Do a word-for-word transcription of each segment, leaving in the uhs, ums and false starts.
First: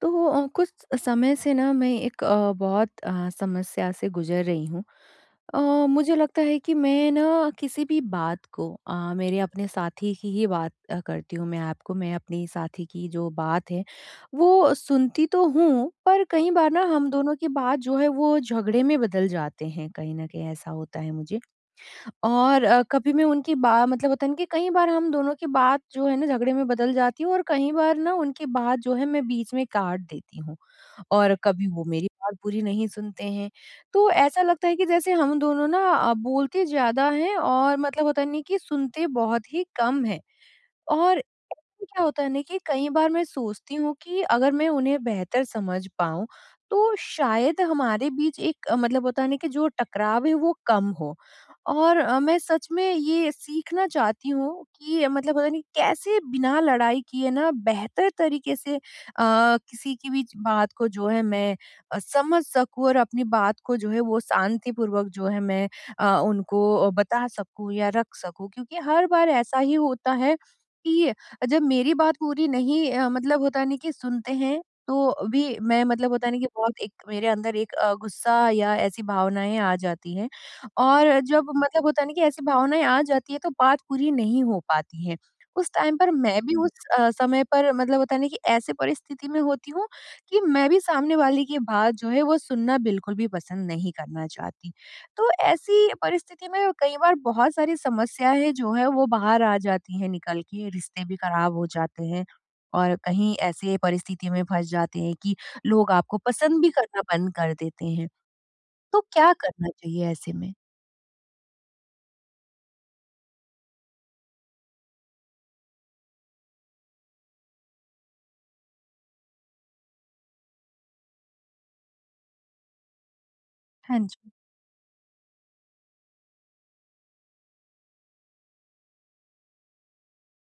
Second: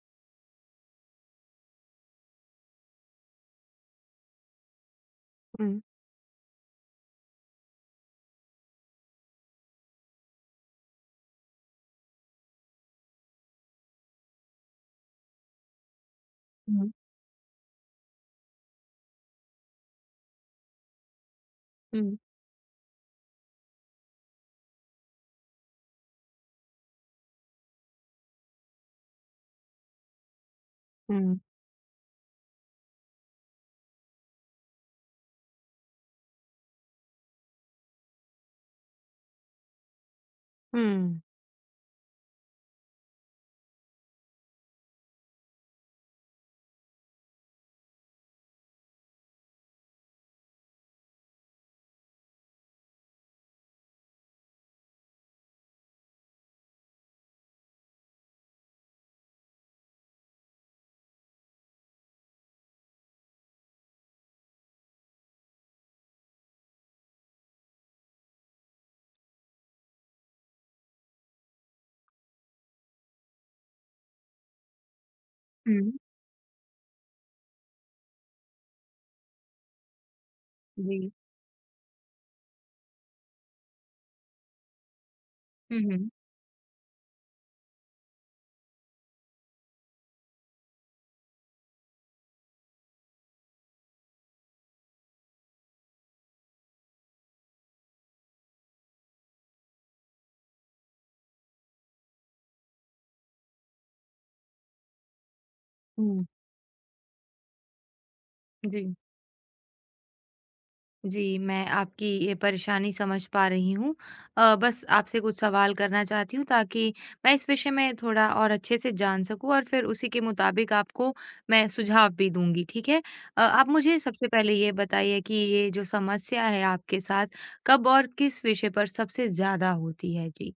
तो अ, कुछ समय से ना मैं एक अ, बहुत अ, समस्या से गुजर रही हूँ। अ, हुँ, मुझे लगता है कि मैं ना किसी भी बात को अ, मेरे अपने साथी की ही बात अ, करती हूँ मैं आपको। मैं अपनी साथी की जो बात है, वो सुनती तो हूँ, पर कई बार ना हुँ, हम दोनों की बात जो है वो झगड़े में बदल जाते हैं, कहीं न कहीं ऐसा होता है मुझे। हुँ, और अ, कभी मैं उनकी बा मतलब होता है ना कि कई बार हम दोनों की बात जो है ना झगड़े में बदल जाती है और कई बार ना उनकी बात जो है मैं बीच में काट देती हूँ और हुँ, कभी वो मेरी बात पूरी नहीं सुनते हैं। तो ऐसा लगता है कि जैसे हम दोनों ना अ, बोलते ज़्यादा हैं और मतलब होता नहीं कि सुनते बहुत ही कम हैं। हुँ। और क्या होता है ना कि कई बार मैं सोचती हूँ कि अगर मैं उन्हें बेहतर समझ पाऊँ, तो शायद हमारे बीच एक अ, मतलब होता है ना कि जो टकराव है वो कम हो। और अ, मैं सच में ये सीखना चाहती हूँ कि अ, मतलब पता नहीं कैसे बिना लड़ाई किए ना बेहतर तरीके से अ, किसी की भी बात को जो है मैं अ, समझ सकूँ और अपनी बात को जो है वो शांतिपूर्वक जो है मैं अ, उनको बता सकूँ या रख सकूँ। क्योंकि हर बार ऐसा ही होता है कि जब मेरी बात पूरी नहीं अ, मतलब होता नहीं कि सुनते हैं तो भी हुँ। मैं मतलब होता नहीं कि बहुत एक मेरे अंदर एक अ, गुस्सा या ऐसी भावनाएँ आ जाती हैं जी। और जब मतलब होता नहीं कि ऐसी भावनाएँ आ जाती है तो बात पूरी नहीं हो पाती है। उस हुँ, टाइम हुँ, पर मैं भी उस अ, समय पर मतलब होता नहीं कि ऐसे परिस्थिति में होती हूँ कि मैं भी सामने वाले की बात जो है वो सुनना बिल्कुल भी पसंद नहीं करना चाहती। तो ऐसी परिस्थिति में कई बार बहुत सारी समस्याएँ जो है वो बाहर आ जाती हैं निकल के, रिश्ते भी खराब हो जाते हैं और कहीं ऐसे परिस्थिति में फँस जाते हैं कि लोग आपको हुँ, पसंद भी करना बंद कर देते हैं। जी। तो क्या करना चाहिए ऐसे में? जी, मैं आपकी ये परेशानी समझ पा रही हूँ। अ, बस आपसे कुछ सवाल करना चाहती हूँ ताकि मैं इस विषय में थोड़ा और अच्छे से जान सकूँ, और फिर उसी के मुताबिक आपको मैं सुझाव भी दूँगी, ठीक है? अ, आप मुझे हाँ सबसे जी। पहले ये बताइए कि ये जो समस्या है आपके साथ, कब और किस विषय पर सबसे ज़्यादा होती है? जी।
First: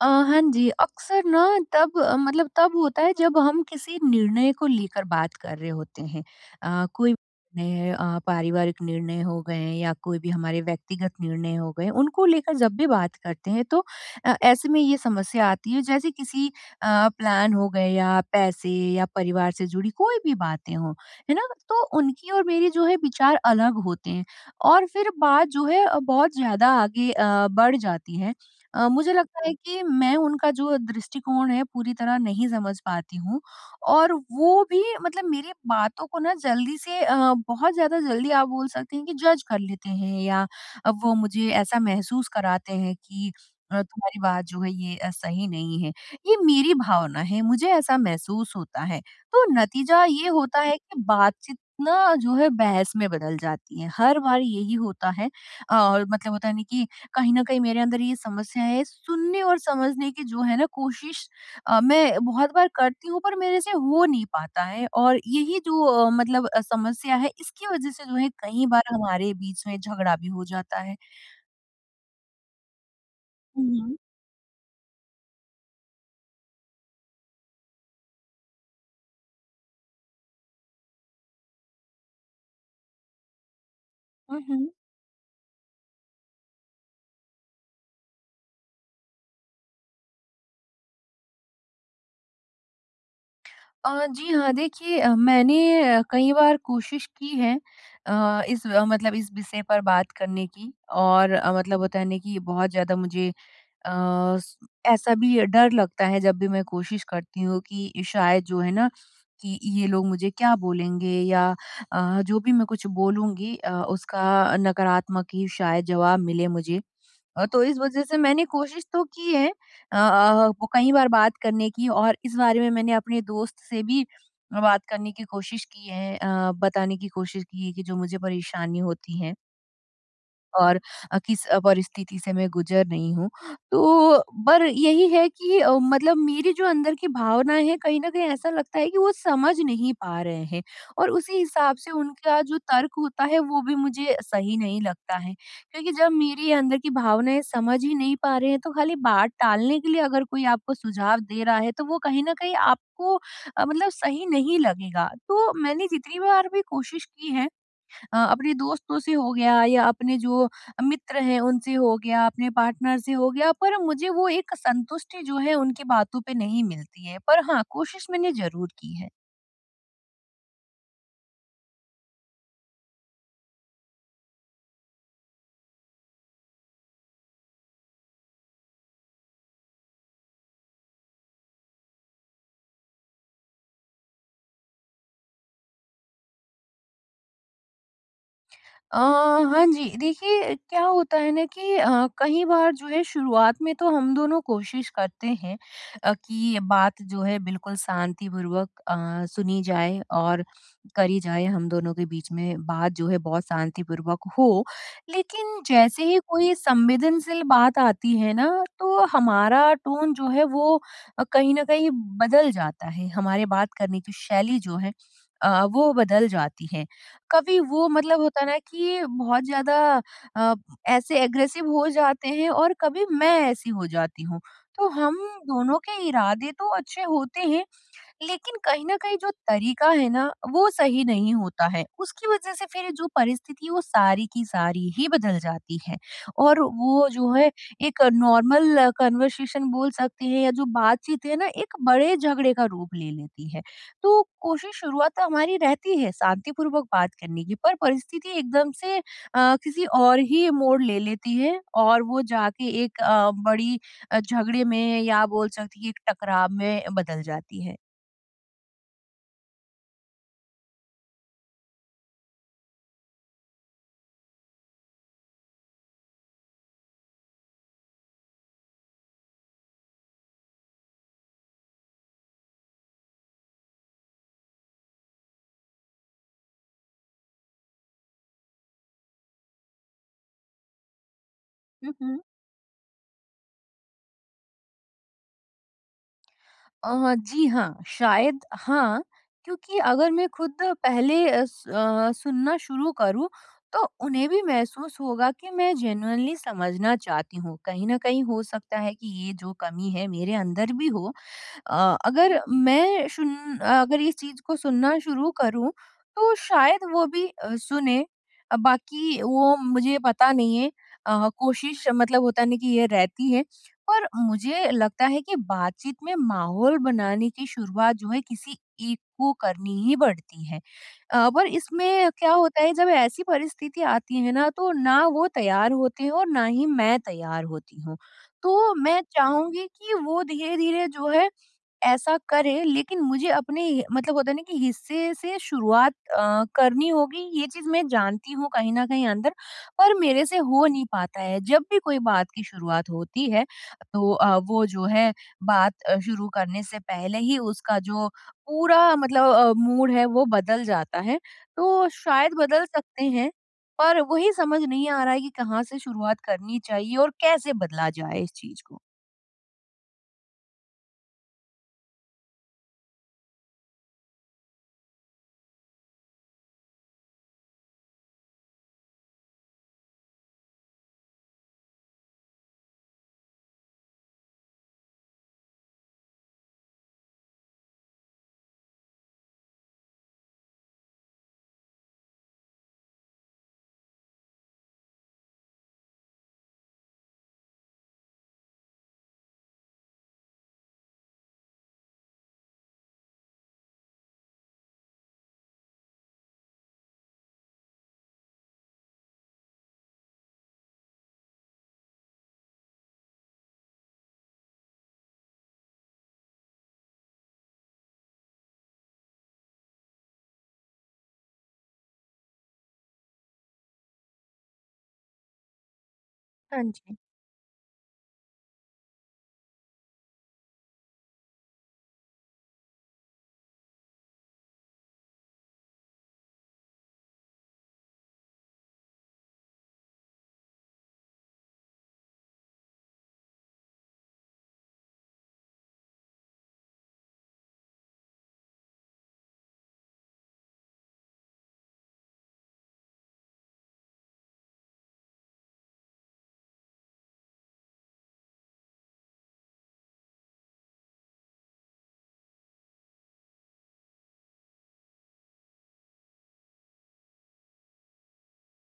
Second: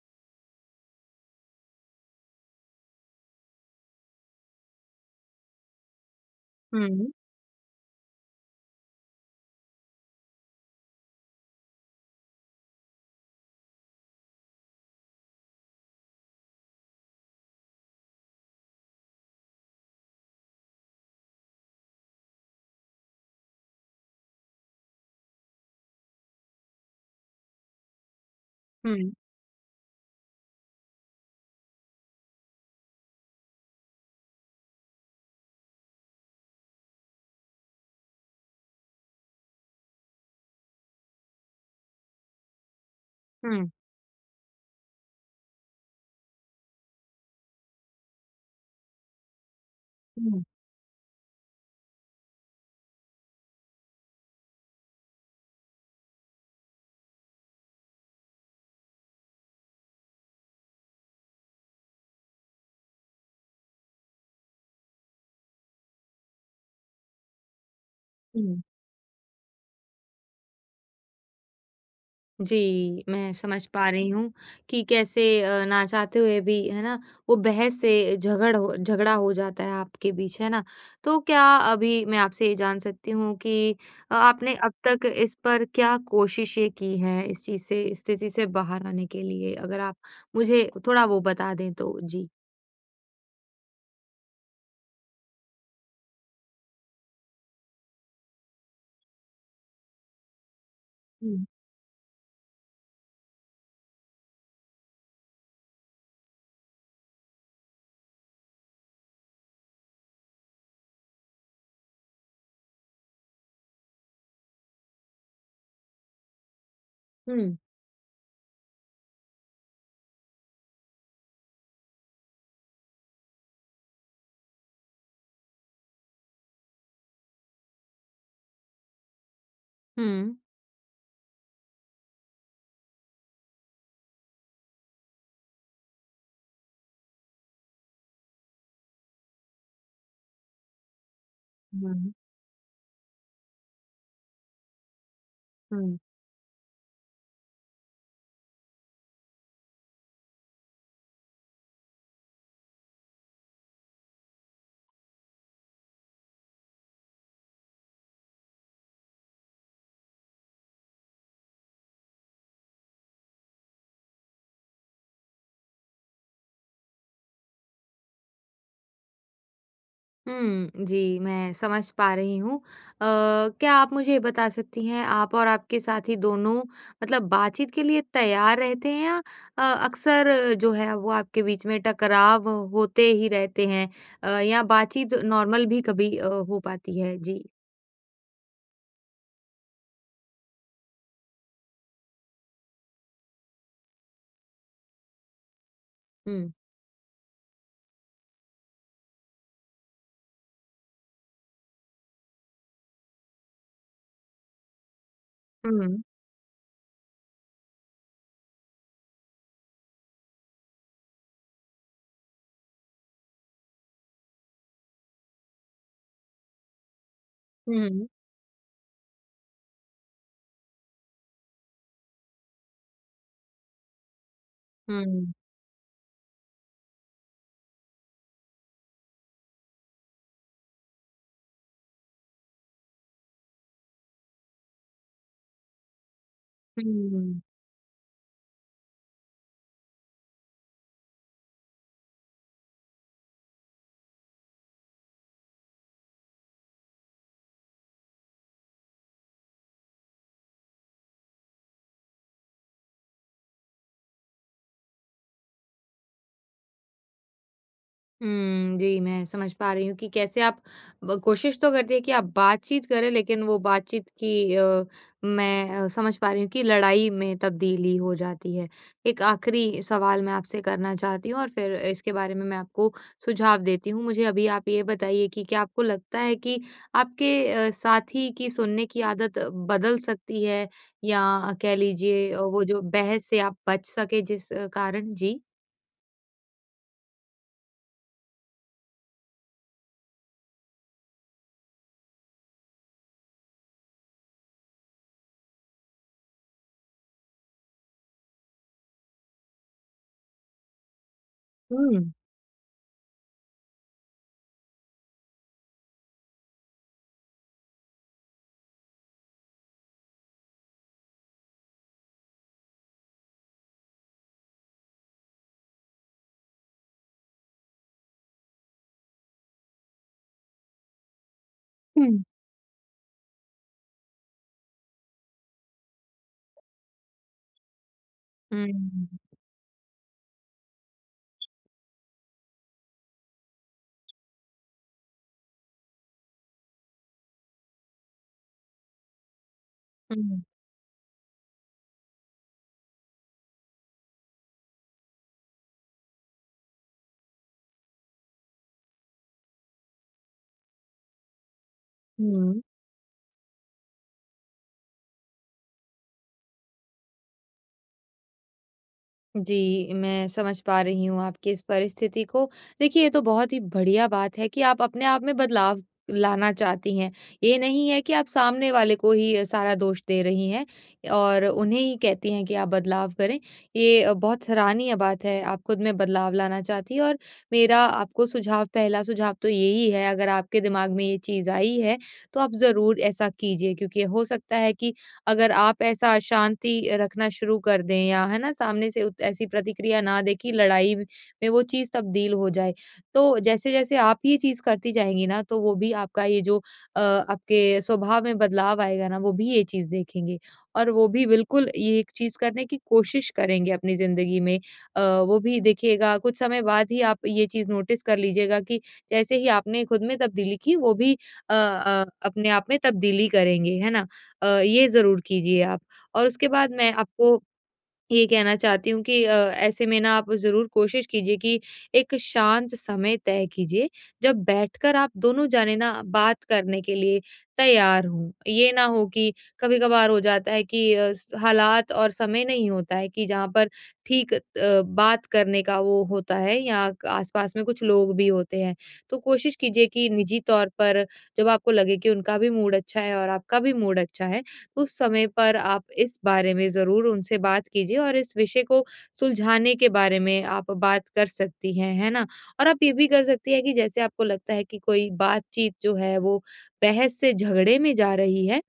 अ, हाँ जी, अक्सर ना तब अ, मतलब तब होता है जब हम किसी निर्णय को लेकर बात कर रहे होते हैं। अ, हुँ। कोई भी निर्णय अ, पारिवारिक निर्णय हो गए हैं या कोई भी हमारे व्यक्तिगत निर्णय हो गए, उनको लेकर जब भी बात करते हैं तो अ, ऐसे में ये समस्या आती है जैसे किसी अ, प्लान हो गए या पैसे या परिवार से जुड़ी कोई भी बातें हों, है ना? तो उनकी और मेरी जो है विचार अलग होते हैं और फिर बात जो है अ, बहुत ज़्यादा आगे अ, बढ़ जाती है। अ, हुँ, मुझे लगता है कि मैं उनका जो दृष्टिकोण है पूरी तरह नहीं समझ पाती हूँ और वो भी मतलब मेरी बातों को ना जल्दी से अ, बहुत ज़्यादा जल्दी आप बोल सकते हैं कि जज कर लेते हैं या अब वो मुझे ऐसा महसूस कराते हैं कि हुँ, अ, तुम्हारी बात जो है ये अ, सही नहीं है ये मेरी भावना है मुझे ऐसा महसूस होता है तो नतीजा ये हुँ, होता है कि बातचीत ना जो है बहस में बदल जाती है हर बार यही होता है और मतलब होता है नहीं कि कहीं न कहीं मेरे अंदर ये समस्या है, सुनने और समझने की जो है ना कोशिश अ, मैं बहुत बार करती हूँ पर मेरे से हो नहीं पाता है और यही जो अ, मतलब अ, समस्या है इसकी वज़ह से जो है हुँ। कई बार हमारे बीच में झगड़ा भी हो जाता है। जी, मैं समझ हुँ, पा हुँ। रही हूँ कि कैसे अ, ना चाहते हुए भी, है ना, वो बहस से झगड़ हो झगड़ा हो जाता है आपके बीच, है ना? तो क्या अभी मैं आपसे ये जान सकती हूँ कि अ, हुँ, आपने हुँ। अब तक इस पर क्या कोशिशें की हैं, इस चीज़ से, इस स्थिति से बाहर आने के लिए? अगर आप मुझे थोड़ा वो बता दें तो। जी। अ, जी हाँ, देखिए अ, मैंने अ, कई बार कोशिश की है अ, इस अ, मतलब इस विषय पर बात करने की और हुँ। अ, मतलब होता है ना कि बहुत ज़्यादा मुझे अ, स ऐसा भी डर लगता है जब भी मैं कोशिश करती हूँ कि शायद जो है ना कि ये लोग मुझे क्या बोलेंगे या अ, जो भी मैं कुछ बोलूँगी अ, उसका नकारात्मक ही शायद जवाब मिले मुझे। अ, हुँ, तो इस वज़ह से मैंने कोशिश तो की है अ अ, वो कई बार बात करने की और इस बारे में मैंने अपने दोस्त से भी बात करने की कोशिश की है अ, बताने की कोशिश की है कि जो मुझे परेशानी होती है। हुँ। और अ, किस अ, परिस्थिति से मैं गुजर रही हूँ। तो पर यही है कि अ, मतलब मेरी जो अंदर की भावनाएँ हैं कहीं न कहीं ऐसा लगता है कि वो समझ नहीं पा रहे हैं और उसी हिसाब से हुँ, उनका जो तर्क होता है वो भी मुझे सही नहीं लगता है। क्योंकि हुँ। जब मेरी अंदर की भावनाएँ समझ ही नहीं पा रहे हैं तो खाली बात टालने के लिए अगर कोई आपको सुझाव दे रहा है तो वो कहीं न कहीं आपको अ, मतलब सही नहीं लगेगा। तो मैंने जितनी बार भी कोशिश की है अ, अपने दोस्तों से हो गया या अपने जो मित्र हैं उनसे हो गया, अपने पार्टनर से हो गया, पर मुझे वो एक संतुष्टि जो है उनकी बातों पे नहीं मिलती है। पर हाँ, कोशिश मैंने ज़रूर की है। हुँ, जी, मैं समझ पा रही हूँ। अ, क्या आप मुझे ये बता सकती हैं, आप और आपके साथी दोनों मतलब बातचीत के लिए तैयार रहते हैं, या अ, अक्सर जो है वो आपके बीच में टकराव होते ही रहते हैं, अ, या बातचीत नॉर्मल भी कभी अ, हो पाती है? जी। अ, हाँ जी। देखिए क्या होता है ना कि अ, कई बार जो है शुरुआत में तो हम दोनों कोशिश करते हैं अ, कि हुँ। ये बात जो है बिल्कुल शांतिपूर्वक अ, सुनी जाए और करी जाए हम दोनों के बीच में बात जो है बहुत शांतिपूर्वक हो। लेकिन हुँ। जैसे ही कोई संवेदनशील बात आती है ना तो हमारा टोन जो है वो अ, कहीं न कहीं बदल जाता है। हमारे बात करने की शैली जो है अ, वो बदल जाती है। कभी वो हुँ। मतलब होता है ना कि बहुत ज़्यादा अ, ऐसे एग्रेसिव हो जाते हैं और कभी मैं ऐसी हो जाती हूँ। तो हुँ, हम हुँ, दोनों के इरादे तो अच्छे होते हैं लेकिन कहीं न कहीं जो तरीका है ना, वो सही नहीं होता है। उसकी वज़ह से फिर जो परिस्थिति है, वो सारी की सारी ही बदल जाती है और वो जो हुँ। है एक नॉर्मल कन्वर्सेशन बोल सकते हैं या जो बातचीत है ना, एक बड़े झगड़े का रूप ले लेती है। तो कोशिश शुरुआत तो हमारी रहती है शांतिपूर्वक बात करने की, पर परिस्थिति एकदम से अ, किसी और ही मोड़ ले लेती है और वो जाके एक अ, बड़ी अ, झगड़े में या बोल सकती है एक टकराव में बदल जाती है। हुँ, जी, मैं समझ पा रही हूँ कि कैसे आप ब कोशिश तो करती हैं कि आप बातचीत करें, लेकिन वो बातचीत की, अ, मैं अ, समझ पा रही हूँ कि लड़ाई में तब्दीली हो जाती है। एक आखिरी सवाल मैं आपसे करना चाहती हूँ, और फिर इसके बारे में मैं आपको सुझाव देती हूँ। मुझे अभी आप ये बताइए कि क्या आपको लगता है कि आपके अ, साथी की सुनने की आदत बदल सकती है, या कह हुँ, हुँ। लीजिए अ, वो जो बहस से आप बच सके, जिस अ, कारण? जी। अ, जी हाँ, शायद हाँ, क्योंकि अगर मैं खुद पहले अ, स अ, सुनना शुरू करूँ, तो उन्हें भी महसूस होगा कि मैं जेनुइनली समझना चाहती हूँ। कहीं न कहीं हो सकता है कि ये जो कमी है मेरे अंदर भी हो। अ, हुँ, अगर मैं सुन अगर इस चीज़ को सुनना शुरू करूँ, तो शायद वो भी अ, सुने। अ, बाकी वो मुझे पता नहीं है अ, कोशिश मतलब होता नहीं कि ये रहती है। पर मुझे लगता है कि बातचीत में माहौल बनाने की शुरुआत जो है किसी एक को करनी ही पड़ती है। अ, पर इसमें हुँ। क्या होता है जब ऐसी परिस्थिति आती है ना तो ना वो तैयार होते हैं और ना ही मैं तैयार होती हूँ। हुँ, तो मैं चाहूँगी कि वो धीरे-धीरे जो है ऐसा करे लेकिन मुझे अपने हि- मतलब होता है ना कि हिस्से से शुरुआत अ, करनी होगी ये चीज मैं जानती हूँ कहीं ना कहीं अंदर पर मेरे से हुँ। हो नहीं पाता है जब भी कोई बात की शुरुआत होती है तो अ, वो जो है बात अ, शुरू करने से पहले ही उसका जो पूरा मतलब मूड है वो बदल जाता है तो शायद हुँ। बदल सकते हैं पर वही समझ नहीं आ रहा है कि कहाँ से शुरुआत करनी चाहिए और कैसे बदला जाए इस चीज को जी, मैं समझ पा रही हूँ आपकी इस परिस्थिति को। देखिए, ये तो बहुत ही बढ़िया बात है कि आप अपने आप में बदलाव लाना चाहती हैं। ये नहीं है कि आप सामने वाले को ही सारा दोष दे रही हैं और उन्हें ही कहती हैं कि आप बदलाव करें। ये अ, बहुत सराहनीय बात है, आप खुद में बदलाव लाना चाहती हैं, और मेरा आपको सुझाव, पहला सुझाव तो यही है, अगर आपके दिमाग में ये चीज़ आई है, तो आप ज़रूर ऐसा कीजिए, क्योंकि हो सकता है कि अगर आप ऐसा अशांति रखना शुरू कर दें, या है ना, सामने से उत- ऐसी प्रतिक्रिया ना दें कि लड़ाई में वो चीज तब्दील हो जाए, तो जैसे जैसे आप ये चीज करती जाएंगी ना, तो वो भी आपका ये जो अ, आपके स्वभाव में बदलाव आएगा ना, वो भी ये चीज देखेंगे, और वो भी बिल्कुल ये एक चीज करने की कोशिश करेंगे अपनी जिंदगी में। अ, वो भी देखिएगा, कुछ समय बाद ही आप ये चीज नोटिस कर लीजिएगा कि जैसे ही आपने खुद में तब्दीली की, वो भी अ, अ, अपने आप में तब्दीली करेंगे, है ना। अ, ये ज़रूर कीजिए आप। और उसके हाँ बाद मैं जी आपको ये कहना चाहती हूँ कि अ, ऐसे में ना आप ज़रूर कोशिश कीजिए कि एक शांत समय तय कीजिए, जब बैठकर आप दोनों जाने ना बात करने के लिए तैयार हों। ये ना हो कि कभी-कभार हो जाता है कि अ, स हालात और समय नहीं होता है कि जहाँ पर ठीक अ, बात करने का वो होता है, या आस-पास में कुछ लोग भी होते हैं। तो कोशिश कीजिए कि निजी तौर पर जब आपको लगे कि उनका भी मूड अच्छा है और आपका भी मूड अच्छा है, उस समय पर आप इस बारे में ज़रूर उनसे बात कीजिए, और इस विषय को सुलझाने के बारे में आप बात कर सकती हैं, है ना? और आप ये भी कर सकती हैं कि जैसे आपको लगता है कि कोई बातचीत जो है वो बहस से झगड़े में जा रही है,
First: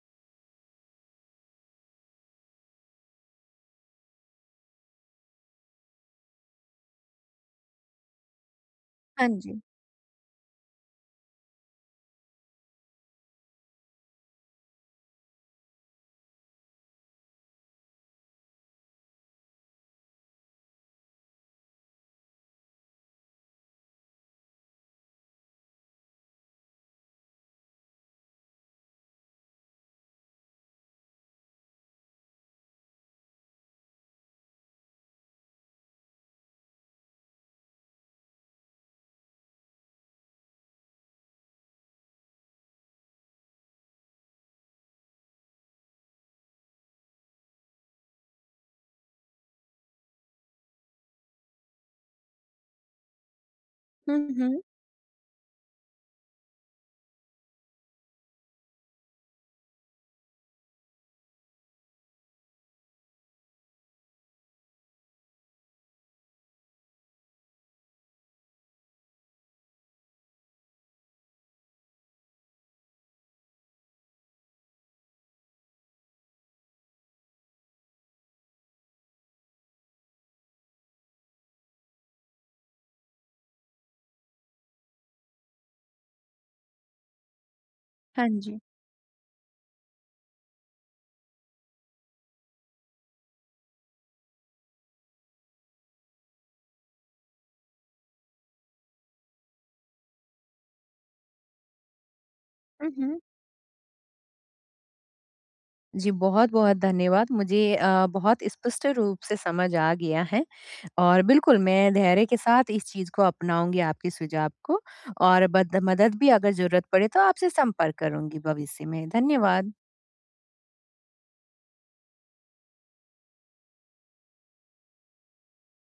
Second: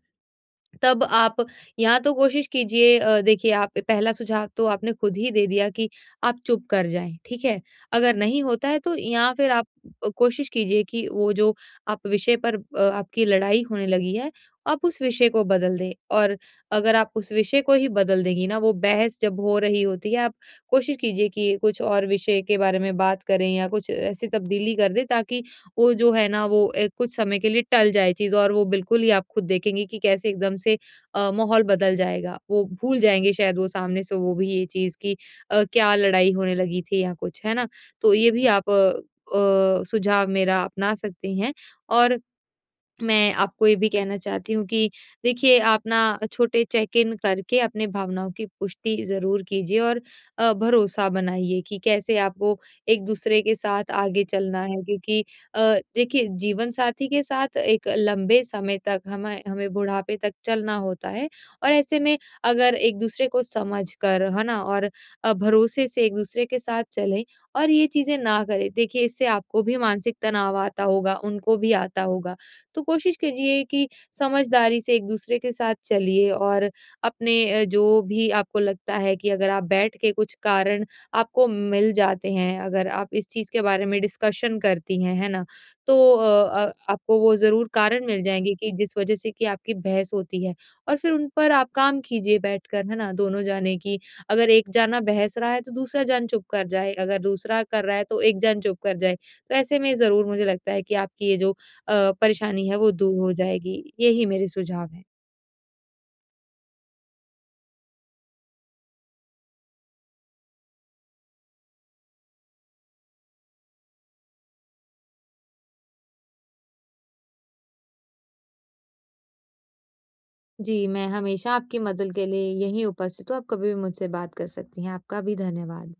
तब आप या तो कोशिश कीजिए, अ, देखिए, आप पहला सुझाव तो आपने खुद ही दे दिया कि आप चुप कर जाएँ, ठीक है? अगर नहीं होता है तो, हाँ या फिर जी आप अ, कोशिश कीजिए कि वो जो आप विषय पर अ, आपकी लड़ाई होने लगी है, आप उस विषय को बदल दें, और अगर आप उस विषय को ही बदल देंगी ना, वो बहस जब हो रही होती है, आप कोशिश कीजिए कि कुछ और विषय के बारे में बात करें, या कुछ ऐसी तब्दीली कर दें, ताकि वो जो है ना, वो ए, कुछ समय के लिए टल जाए चीज़, और वो बिल्कुल ही आप खुद देखेंगे कि कैसे एकदम से अ, माहौल बदल जाएगा। वो भूल जाएँगे शायद, वो सामने से वो भी ये चीज़ कि अ, क्या लड़ाई होने लगी थी या कुछ, है ना? तो ये भी आप अ, अ, सुझाव मेरा अपना सकती हैं। और मैं आपको ये भी कहना चाहती हूँ कि देखिए आप ना छोटे चेक इन करके अपने भावनाओं की पुष्टि ज़रूर कीजिए, और अ, भरोसा बनाइए कि कैसे आपको एक दूसरे के साथ आगे हम्म हम्म चलना है, क्योंकि अ, देखिए, जीवन साथी के साथ एक लंबे समय तक हमें हमें बुढ़ापे तक चलना होता है। और ऐसे में अगर एक दूसरे को समझ कर, है ना, और अ, भरोसे से एक दूसरे के साथ चलें, और ये चीज़ें ना करें, देखिए, इससे आपको भी मानसिक तनाव आता होगा, उनको भी आता होगा। तो कोशिश कीजिए कि समझदारी से एक-दूसरे के साथ चलिए, और अपने अ, जो भी आपको लगता है, कि अगर आप बैठ के कुछ कारण आपको मिल जाते हैं, अगर आप इस चीज़ के बारे में डिस्कशन करती हैं, है ना? तो अ अ, आपको वो ज़रूर कारण मिल हाँ जाएँगे जी कि जिस वजह से कि आपकी बहस होती है, और फिर उन पर आप काम कीजिए बैठकर, है ना? दोनों जाने की, अगर एक जना बहस रहा है, तो दूसरा जन चुप कर जाए, अगर दूसरा कर रहा है, तो एक जन चुप कर जाए। तो ऐसे में ज़रूर मुझे लगता है कि आपकी ये जो अ, परेशानी है वो दूर उहुँ। हो जाएगी। यही मेरे सुझाव हैं। जी, बहुत-बहुत धन्यवाद। मुझे अ, बहुत स्पष्ट रूप से समझ आ गया है और बिल्कुल, मैं धैर्य के साथ इस चीज़ को अपनाऊँगी आपके सुझाव को और बद मदद भी अगर ज़रूरत पड़े तो आपसे संपर्क करूँगी भविष्य में। धन्यवाद। जी, मैं हमेशा आपकी मदद के लिए यहीं उपस्थित हूँ। आप कभी भी मुझसे बात कर सकती हैं। आपका भी धन्यवाद।